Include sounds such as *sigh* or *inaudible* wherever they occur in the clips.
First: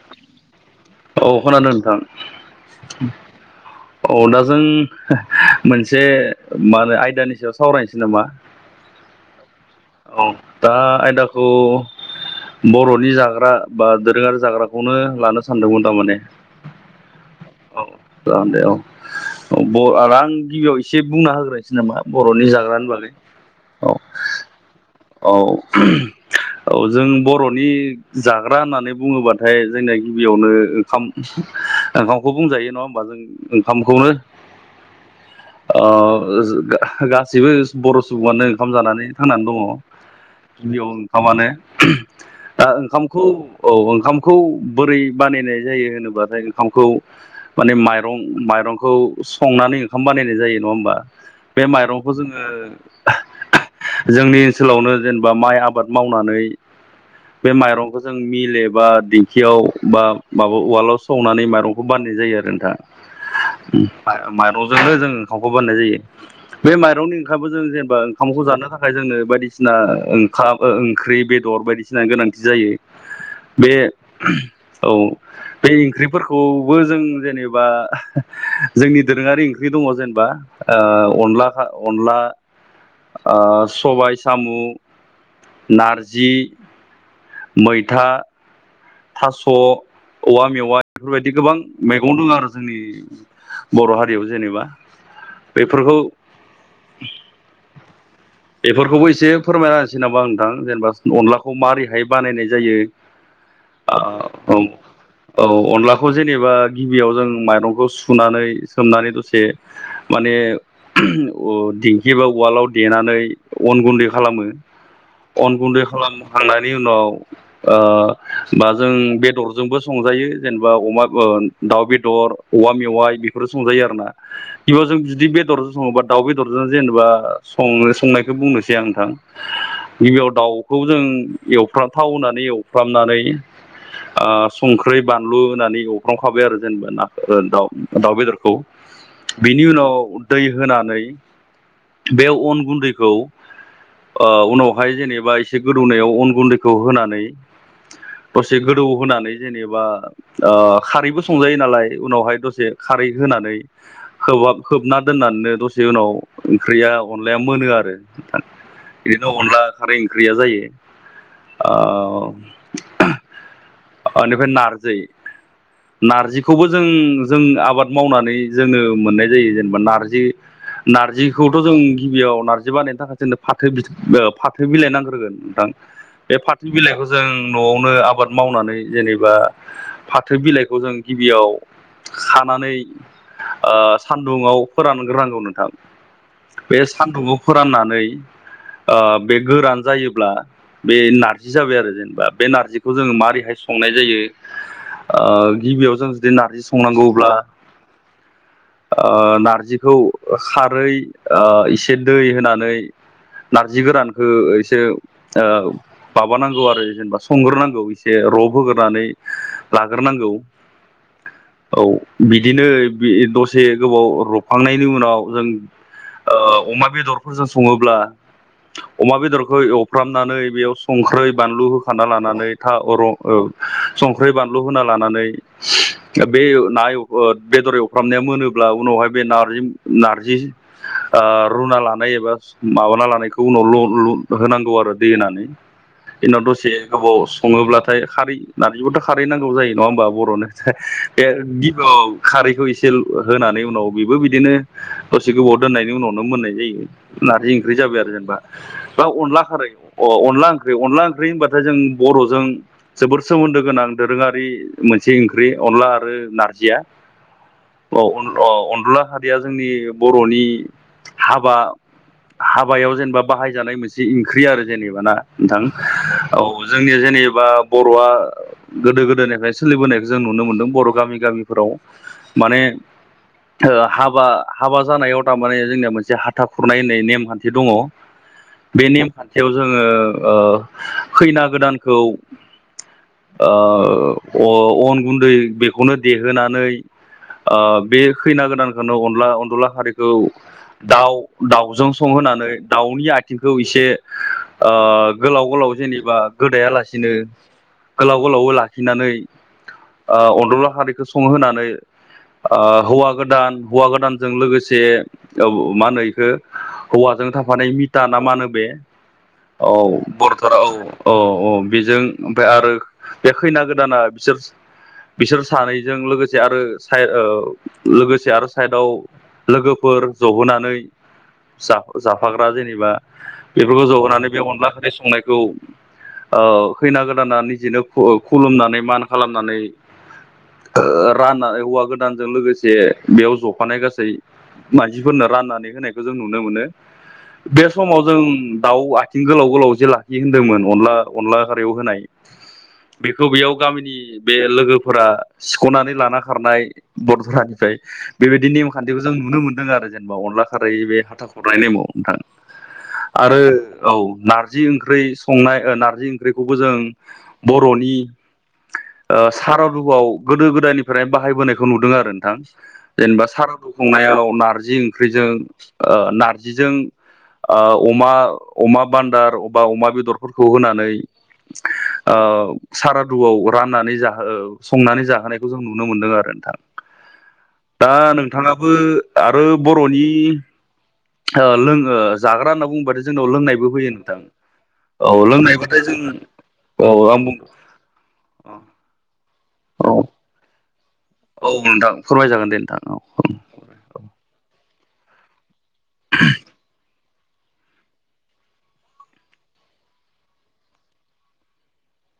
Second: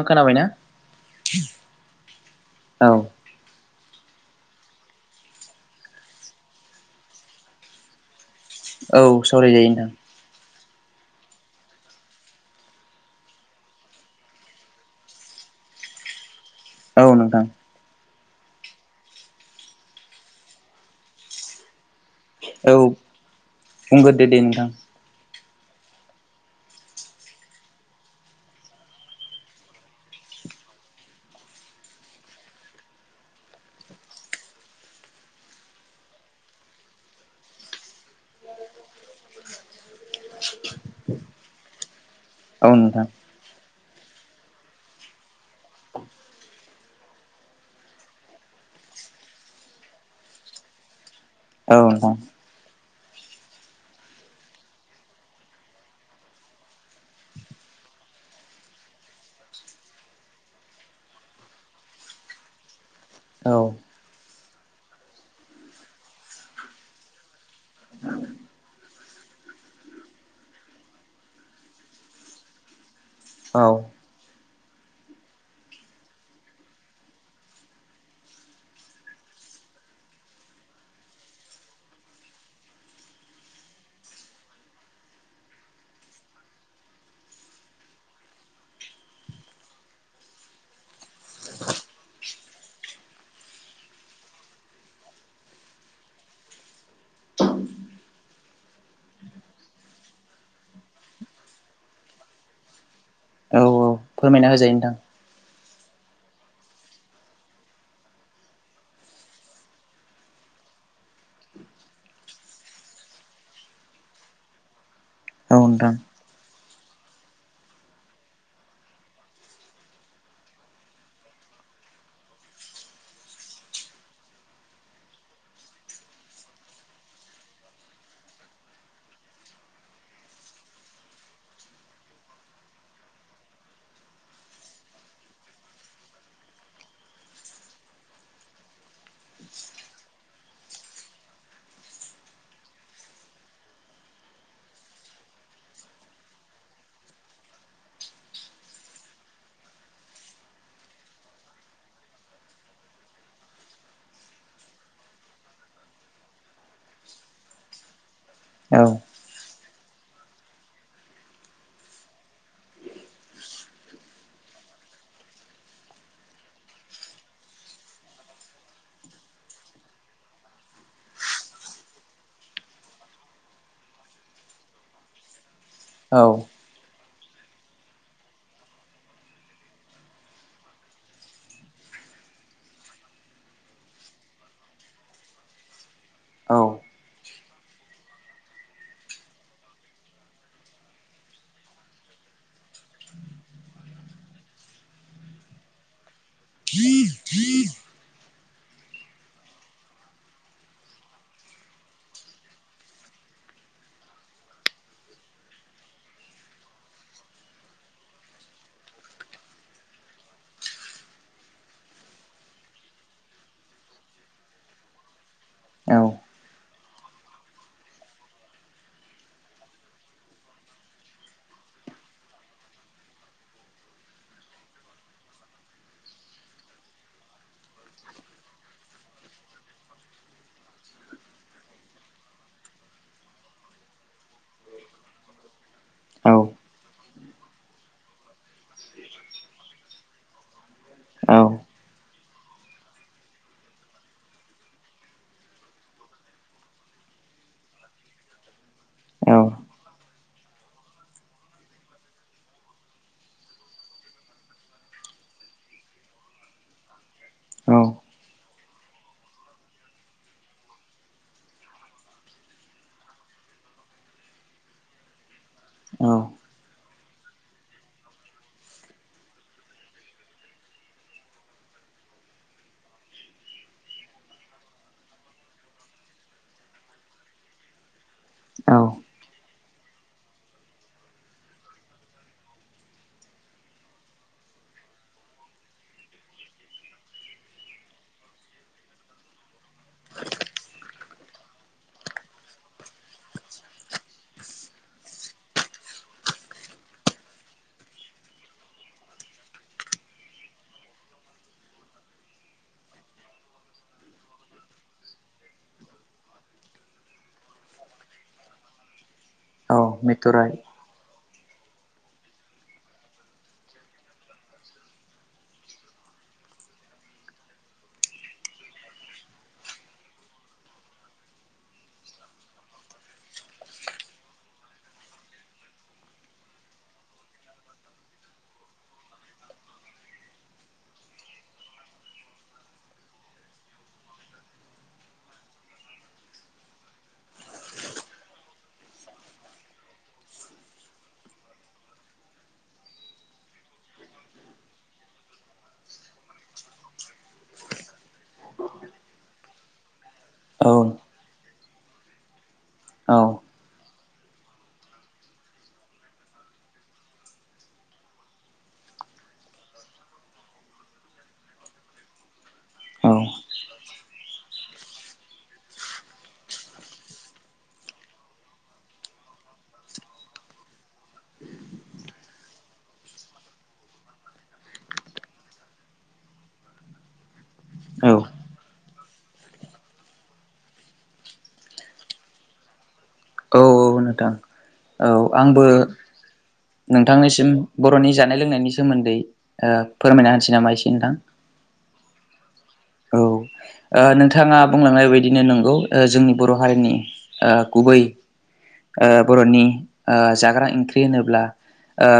आं खोनाबायना? औ खोनादों नोंथां। औ औ दा जों मोनसे मा होनो आयदानि सायाव सावरायनोसै नामा? औ सावरायजायो नोंथां औ दा आयदाखौ बर'नि जाग्रा बा दोरोङारि जाग्राखौनो लानो सान सानदोंमोन थारमाने औ नों औ जागोन दे औ औ आरो आं गिबियाव एसे बुंना होग्रायसै नामा बर'नि औ जाग्रानि बागै औ- बुंग्रोदो दे नोंथां औ जों बर'नि जाग्रा होननानै बुङोबाथाय जोंना गिबियावनो ओंखाम ओंखामखौ बुंजायो नङा होमबा जों ओंखामखौनो गाससिबो बर' सुबुआनो ओंखाम जानानै थांनानै दङ। गिबियाव ओंखामानो ओ औ नोंथां ओंखामखौ औ ओंखामखौ बोरै बानायनाय जायो होनोबाथाय ओंखामखौ माने माइरं माइरंखौ संनानै ओंखाम बानायनाय जायो नङा होमबा? बे औ माइरंखौ नोंथां जोङो *inaudible* जोंनि ओनसोलावनो जेनेबा माइ आबाद मावनानै बे माइरंखौ जों मिल एबा दिंखियाव बा माबा उवालाव सौनानै माइरंखौ बान नायनाय जायो आरो औ नोंथां माइरंजोंनो जों ओंखामखौ बानायनाय जायो। बे माइरंनि ओंखामखो जों जेनेबा ओंखामखौ जानो थाखाय जोंनो बायदिस सिना ओंखाम ओ ओंख्रि बेदर बायदिसिना गोनांथि जायो औ बे *unintelligible* औ बे ओंख्रिफोरखौबो जों जेनेबा जोंनि दोरोङारिं *unintelligible* दङ' जेनबा ओ अनलाखा अनला ओ सबाय सामु नारजि मैथा थास' औवा मेवाइ बेफोरबायदि गोबां मैगं दोङो आरो जोंनि बर' हारियाव जेनेबा बेफोरखौ बेफोरखौबो एसे फोरमायना होनोसै नामा नोंथां जेनेबा अनलाखौ मारैहाय बानायनाय जायो औ फोरमायना ओ औ होजायो नोंथां औ अनलाखौ खौ जेनेबा गिबियाव जों माइरंखौ सुनानै सोमनानै दसे माने *unintelligible* दिंखिबा उवालाव देनानै अन गुन्दै खालामो अन औ गुन्दै नोंथां खालामखांनायनि उनाव ओ दा जों बेदरजोंबो संजायो जेनेबा अमा ओ दाउ बेदर औवा मेवाइ बेफोर संजायो आरोना इयाव जों जुदि बेदरजों सङोबा दाउ बेदरजों जेनेबा सं-संनायखौ बुं‌ बुंनोसै आं नोंथां गिबियाव दाउखौ जों एवफ्राम थाव होनानै एवफ्रामनानै *unintelligible* ओ संख्रि बानलु होनानै एवफ्रामखाबाय आरो जेनेबा नाखो ओ दाउ -दाउ बेदरखौ बिनि उनाव दै होनानै बे अन गुन्दैखौ ओ उनावहाय जेनेबा एसे गोदौनायाव अन गुन्दैखौ होनानै दसे गोदौ होनानै जेनेबा ओ खारैबो संजायो नालाय उनावहाय दसे खारै होन नानै खोबाब खोबना दोननानो दसे उनाव ओंख्रिया अनलाया मोनो आरो औ इदिनो अनला खारै ओंख्रिया जायो ओ *unintelligible* ओनिफाय नारजै नारजिखौबो जों-जों आबाद मावनानै जोङो मोननाय जायो जेनेबा नारजि नारजिखौथ' जों गिबियाव नारजि बानायनो थाखाय जोंनो फाथो बिथ ओ फाथो बिलाइ नांग्रोगोन नोंथां औ बे फाथो बिलाइखौ जों न'आवनो आब बाद मावनानै जेनेबा फाथो बिलाइखौ जों गिबियाव खानानै ओ सानदुङाव फोरानग्रोनांगौ नोंथां औ बे सान्दुंआव फोराननानै ओ बे गोरान जायोब्ला बे नारजि जाबाय आरो जेनबा बे नारजि खौ जोङो मारैहाय संनाय जायो ओ गिबियाव जों जुदि नारजि संनांगौब्ला ओ नारजिखौ खारै ओ इसे दै होनानै नारजि गोरानखो इसे ओ माबानांगौ आरो जेनबा संग्रोनां गौ इसे रब होग्रोनानै लाग्रोनांगौ औ बिदिनो बि दसे गोबाव रबखांनायनि उनाव जों औ ओ अमा बेदरफोरजों सङोब्ला अमा बेदरखौ एवफ्रामनानै बेयाव संख्रै बानलु होखाना लानानै थाव रं ओ संख्रै बानलु होना लानानै ओ बे ना एव ओ बेदर एवफ्रामनाया मोनोब्ला उनावहाय बे नारजि-नारजि ओ रुना लानाय एबा माबाना लानायखौ उनाव ल'ल होनांगौ आरो दै होनानै बेनि औ उनाव दसे गोबावस सङोब्लाथाय खारै नारजिबाथ' खारै नांगौ जायो नङा होनबा बर'नो औ *unintelligible* रैखौ इसे होनानै उनाव बेबो बिदिनो दसे गोबाव दोननायनि उनावनो मोननाय जायो नार जि ओंख्रि जाबाय आरो जेनबा बा अनला खारै अ - अनला ओंख्रि अनला ओंख्रि होनबाथाय जों बर'जों जोबोर सोमोन्दो गोनां दोरोङारि मोनसे ओंख्रि अनला आरो नारजिया अ अ अनदला‌ खारिया जोंनि बर'नि हाबा हाबायाव जेनबा बाहायजानाय मोनसे ओंख्रि आरो जेनेबा ना नोंथां औ । जोंनिया जेनेबा बर'आ गोदो गोदायनिफ्राय सोलिबोनाय जों नुनो मोनदों बर' गामि गामिफोराव माने ओ हाबा हाबा जानायाव थारमाने जोंनिया मोनसे हाथा खुरनाय होननाय नेमखान्थि दङ । औ बे नेमखान्थियाव जोङो ओ खैना गोदानखौ ओ अ अन गुन्दै बेखौनो देहोनानै ओ बे खैना गोदानखौनो अनला अनदला खारिखौ दाउ दाउजों संहोनानै दाउनि आथिंखौ एसे ओ गोलाव गोलाव जेनेबा गोदाया लासिनो गोलाव गोलावबो लाखिनानै ओ अदला खारिखौ संहोनानै ओ हौवा गोदान हौवा गोदानजों लोगोसे औ मा होनो बेखौ हौवा जों थाफानाय मिटा ना मानो बे औ बरथारा औ । अ अ बेजों ओमफ्राय आरो बे खैना गोदाना बिसोर बिसोर सानैजों लोगोसे आरो साइ ओ लोगोसे आरो साइडआव लोगोफोर फोर जहोनानै जा जाफाग्रा जेनेबा बेफोरखौ जहोनानै बे अनला खारै संनायखौ ओ खैना गोदाना निजेनो खु-खुलुमनानै मान खालामनानै ओ राननानै हौवा गोदानजों लोगोसे बेयाव जफानाय गासै मानसिफोरनो राननानै होनायखौ जों नुनो मोनो । बे समाव जों दाउ आथिं गोलाव गोलाव जे लाखियो होनदोंमोन अनला अनला खारियाव होनाय बेखौ बेयाव गामिनि बे लोगोफोरा सिख'नानै लाना खारनाय बर थरानिफ्राय बेबायदि नेमखान्थिखौ जों नुनो मोन्दों आरो जेनेबा अनला औ खारै बे हाथा खुरनाय नेमाव नोंथां औ । आरो औ नारजि ओंख ख्रै संनाय ओ नारजि ओंख्रिखौबो जों बर'नि ओ सारादुआव गोदो गोदायनिफ्राय बाहायबोनायखौ नुदों आरो नोंथां औ जेनेबा सारादु खुंनायाव नार्जि ओंख्रिजों ओ नारजिजों ओ अमा अमा बान्दार अब्बा अमा बेदरफोरखौ होनानै ओ सारादुआव राननानै जाहो ओ संनानै जाहोनायखौ जों नुनो मोनदों आरो नोंथां । दा औ नोंथाङाबो आरो बर'नि ओ लोंङ जाग्रा होनना बुंबाथाय जोंनाव लोंनायबो फैयो नोंथां । औ आंबो औ आं बुं नोंथांनिसिम बर'नि जानाय लोंनायनि सोमोन्दै ओ औ फोरमायना होनोसै नामा इसे । औ नोंथां फोरमाय जागोन दे नोंथां औ औ । नोंथाङा बुंलांनाय बायदिनो नंगौ ओ जोंनि बर' हारिनि ओ गुबै ओ बर'नि ओ जाग्रा ओंख्रि होनोब्ला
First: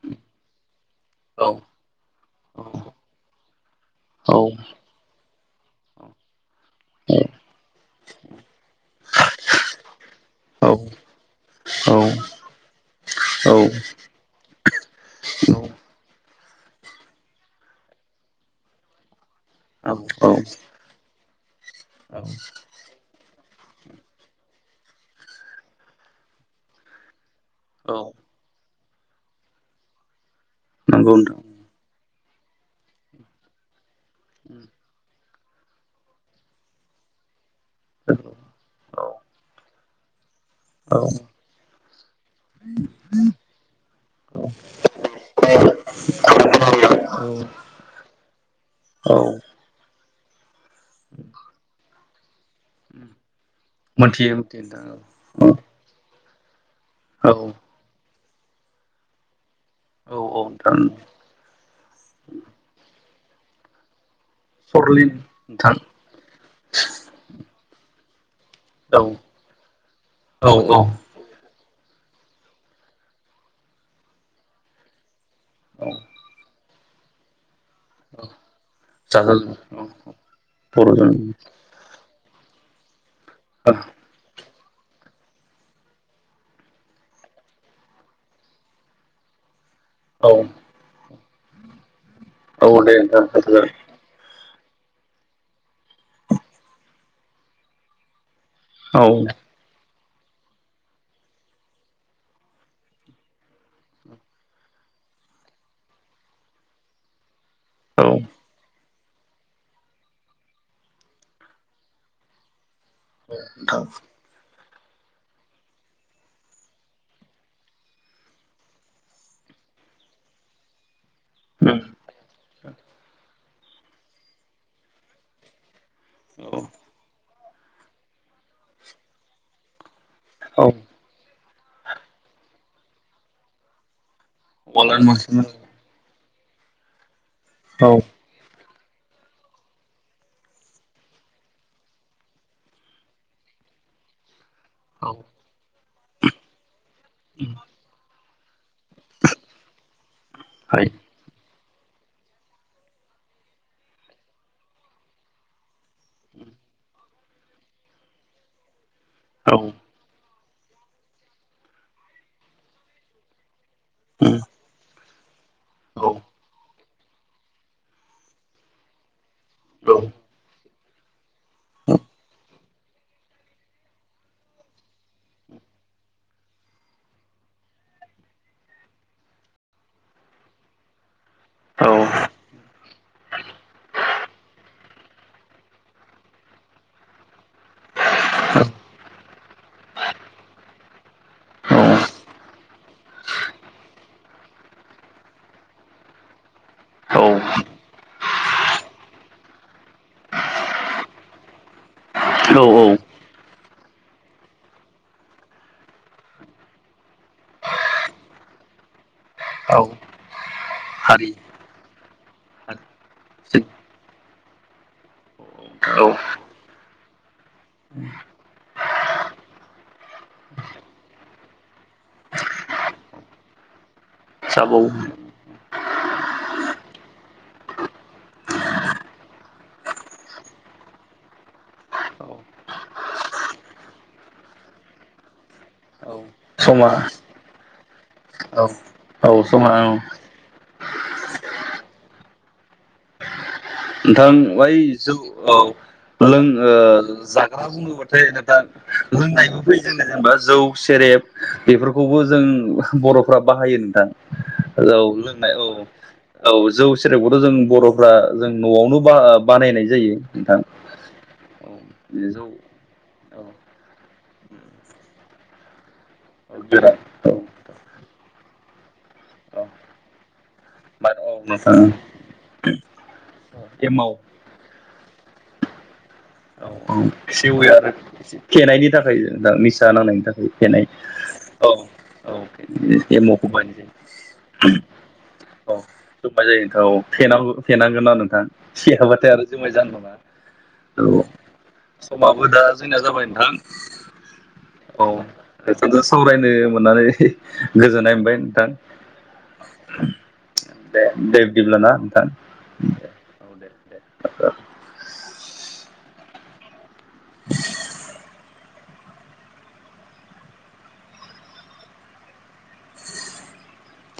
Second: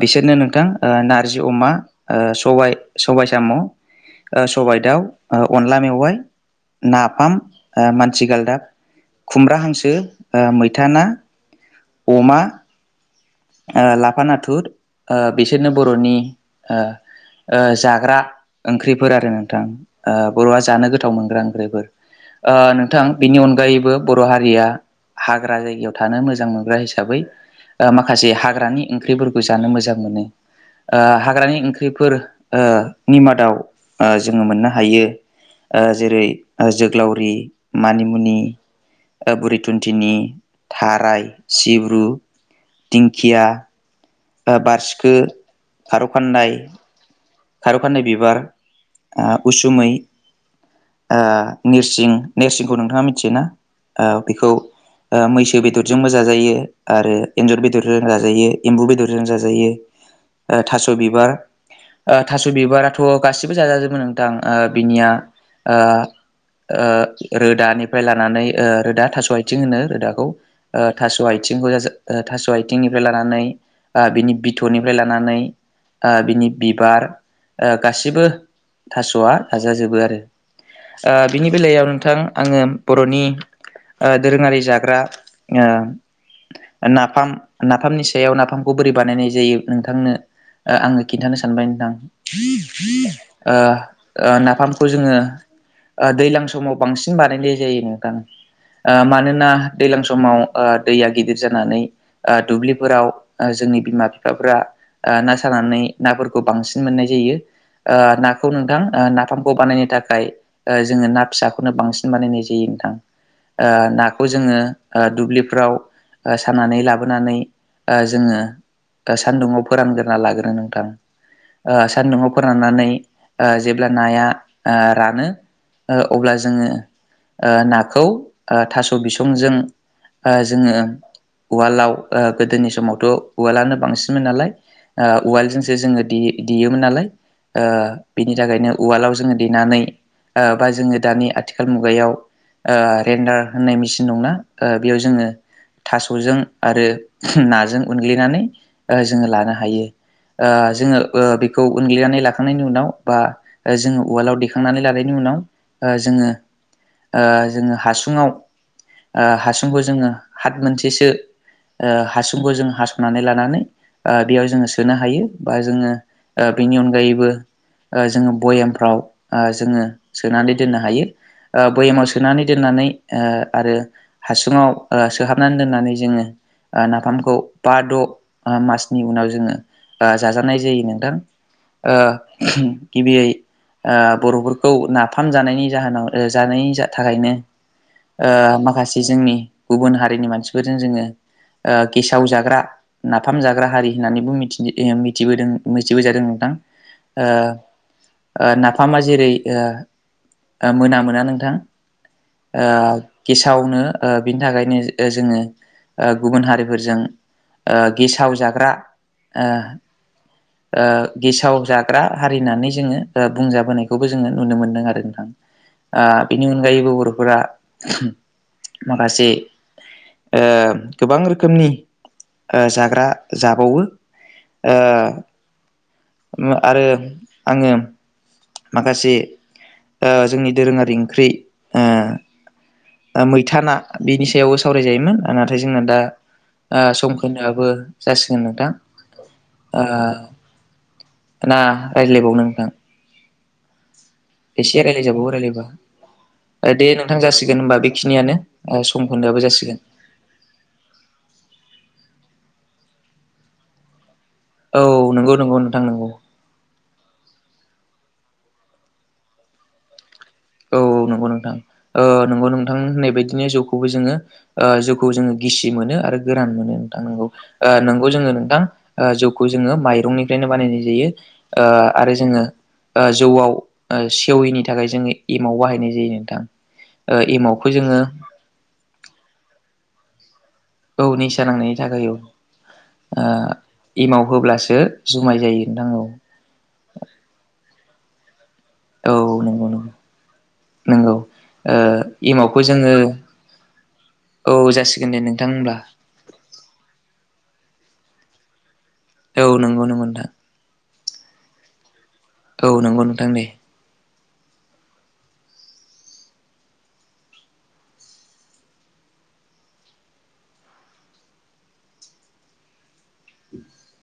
बिसोरनो नोंथां ओ नारजि अमा ओ सबाय औ सबाय साम' ओ औ सबाय दाउ ओ अनला मेवाइ औ नाफाम ओ मानथि गालदाब खुमब्रा हांसो ओ औ मैथा ना अमा औ ओ लाफा नाथुर ओ बिसोरनो बर'नि ओ ओ जाग्रा ओंख्रिफोर आरो‌ नों थां औ ओ औ बर'आ जानो गोथाव मोनग्रा ओंख्रिफोर ओ नोंथां बेनि अनग गायैबो बर' हारिया हाग्रा जायगायाव थानो मोजां मोनग्रा हिसाबै ओ औ । माखासे हाग्रानि ओंख्रिफोरखौ जानो मोजां मोनो ओ नंगौ हाग्रानि ओंख्रिफोर ओ निमादाव जोङो मोननो हायो जेरै जोग्लावरि मानिमुनि नोंथां ओ बुरि थुन थिनि औ थाराय, सिब्रु, दिंखिया आ बारसिखो खार' खान्दाय औ खार' खानदाय बिबार औ उसुमै ओ नोरसिं नेरसिंखौ नोंथाङा मिथियोना मोनथियो बेखौ मोनथियो नोंथां मैसो बेदरजोंबो जाजायो। आरो औ एन्जर बेदरजों जाजायो एम्बु बेदरजों जाजायो। औ ओ नोंथां थास' बिबार ओ थास' बिबाराथ' गासिबो जाजाजोबो नों थां ओ सरलिन बिनिया नोंथां ओ ओ रोदानिफ्राय लानानै ओ औ रोदा थास' आइथिं होनो रोदाखौ औ औ ओ थास' आइ थिंखौ ज थास' आथिंनिफ्राय लानानै बिनि बिथनिफ्राय लानानै। औ आ बिनि बिबार ओ गासिबो थास'आ जागोन औ थाजाजोबो आरो। बर'जों ओ बिनि बेलायाव नोंथां आङो बर'नि ओ दोरोङारि जा ग्रा नाफाम नाफामनि सायाव नाफामखौ बोरै बानायनाय जायो नोंथांनो औ ओ आङो खिन्थानो सानबाय नोंथां। औ दे ओ नोंथां ओ ना पामखौ जोङो ओ दैज्लां समाव बांसिन बानायनाय जायो नोंथां। ओ औ मानोना दैज्लां समाव ओ दैया गिदिर जानानै ओ दुब्लिफोराव ओ जोंनि बिमा बिफाफ्रा ओ ना सानानै नाफोरखौ बांसिन मोननाय जायो। ओ औ नाखौ नोंथां ओ नाफामखौ बानायनो थाखाय ओ जोङो ना फिसाखौनो बांसिन बानायनाय जायो नोंथां। ओ नाखौ जोङो ओ दुब्लिफ्राव ओ सानानै लाबोनानै ओ जोङो दा सान्दुङाव फोरानग्रोना लागोरो नोंथां। ओ सान्दुंआव फोराननानै ओ जेब्ला नाया ओ रानो ओ अब्ला जोङो ओ नाखौ ओ थास' बिसंजों ओ जोङो उवालदआव ओ गोदोनि समावथ' उवालदानो बांसि मोन नालाय औवालाय ओ मानसिमोन उवालदजोंसो जोङो देयो देयोमोन नालाय ओ औ बेनि थाखायनो उवालाव जोङो देनानै ओ बा जोङो दानि आथिखाल मुगायाव ओ रेडार होननाय मेसिन दंना? ओ बेयाव औ जोङो थास'जों आरो नाजों उनग्लिनानै जोङो लानो हायो। ओ हाय जोङोबो बे खौ उनग्लिनानै लाखांनायनि उनाव बा जोङो उवालाव दैेखांनानै लानायनि उनाव ओ जोङो ओ जोङो हासुङाव ओ औ हासुंखौ जोङो हात मोनसेसो ओ हासुंखौ जों हास'नानै लानानै ओ औ बेयाव जोङो सोनो हायो। बा जोङो औ ओ बेनि अनगायैबो ओ जोङो भयेमफ्राव आ जोङो औ सोनानै दोननो हायो। ओ बयामाव सोनानै दोननानै ओ आरो हासुङाव सोहाबनानै दोननानै जोङो नाफामखौ बा द' मासनि उनाव जोङो जाजानाय जायो नोंथां ओ गिबियै ओ बर'फोरखौ नाफाम जानायनि जाहोनाव जानायनि थाखायनो ओ माखासे जोंनि गुबुन हारिनि मानसिफोरजों जोङो ओ गेसाव जा ग्रा नाफाम जाग्रा हारि होननानैबो मिथि मिथिबो दों मिथिबोजादों नोंथां। औ। ओ ओ नाफामा जेरै ओ मोनामोना नोंथां । ओ गेसावनो ओ बिनि थाखायनो ओ जोङो गुबुन हारिफोरजों ओ गेसाव जाग्रा ओ औ ओ हारि गेसाव जाग्रा हारिनानै जोङो हारि बुंजाबोनायखौबो जोङो नुनो मोनदों आरो नोंथां। ओ जाबावो बिनि अनगायैबो बर'फोरा माखासे ओ गोबां रोखोमनि ओ जाग्रा जाबावो ओ जाबावो आरो आङो माखासे जोंनि ओ दोरोङारि ओंख्रि ओ ओ मैथा ना बिनि सायावबो सावरायजायोमोन नाथाय जोंङो दा औ ओ समा सम खोन्दोआबो जासिगोन औ नोंथां। औ समा ओ औ ना रायज्लायबावनो नोंथां? नोंथां बै एसे जों रायज्लायजाबावो औ ओ रायज्लायबा ओ लों दे नोंथां जासिगोन जाग्रा होनबा बुङोबाथाय बेखिनियानो ना ओ सम खोन्दोआबो लोंनायबो जासिगोन फैयो जोंनो जेनेबा जौ सेर टेब बेफोरखौबो जों बर'फ्रा बाहायो नोंथां औ नंगौ लोंनाय नंगौ औ नोंथां नंगौ औ जौ सेरेबखौथ' जों बर'फ्रा जों न'आवनो बा-बानायनाय जायो । औ नंगौ नोंथां जौ नंगौ औ नोंथां होननाय बायदि औ नि जौखौबो जोङो ओ जौखौ जोङो गिसि मोनो आरो गोरान मोनो नोंथां ओ नोंगौ जोङो नोंथां ओ जौखौ जोङो माइरंनिफ्रायनो बानायनाय जायो मा औ । ओ नोंथां आरो जोङो ओ जौआव ओ एमाव सेवैनि थाखाय जोनि एमाव बाहायनाय जायो नोंथां। औ औ आरो सेवो एमावखौ आरो जोङो फेनायनि थाखाय जों दा निसा नांनायनि थाखाय देनाय औ निसा औ नांनायनि थाखाय औ बे ओ मावख'बाय एमाव होब्लासो जुमाय जायो औ नोंथां जोबनाय *unintelligible* फेनांगोनना नों औ सेखाबाथाय आरो नंगौ जुमाय नंगौ जानो नामा नंगौ औ ओ समाबो दा एमावखौ जोङो जोंना जाबाय नोंथां औ जासिगोन औ दे नोंथां होमब्ला जोंथ' सावरायनो मोननानै गोजोननाय मोनबाय नोंथां । औ नंगौ नंगौ थां। दे दे बिदिब्ला ना औ नंगौ नोंथां दे। औ *inaudible* *inaudible*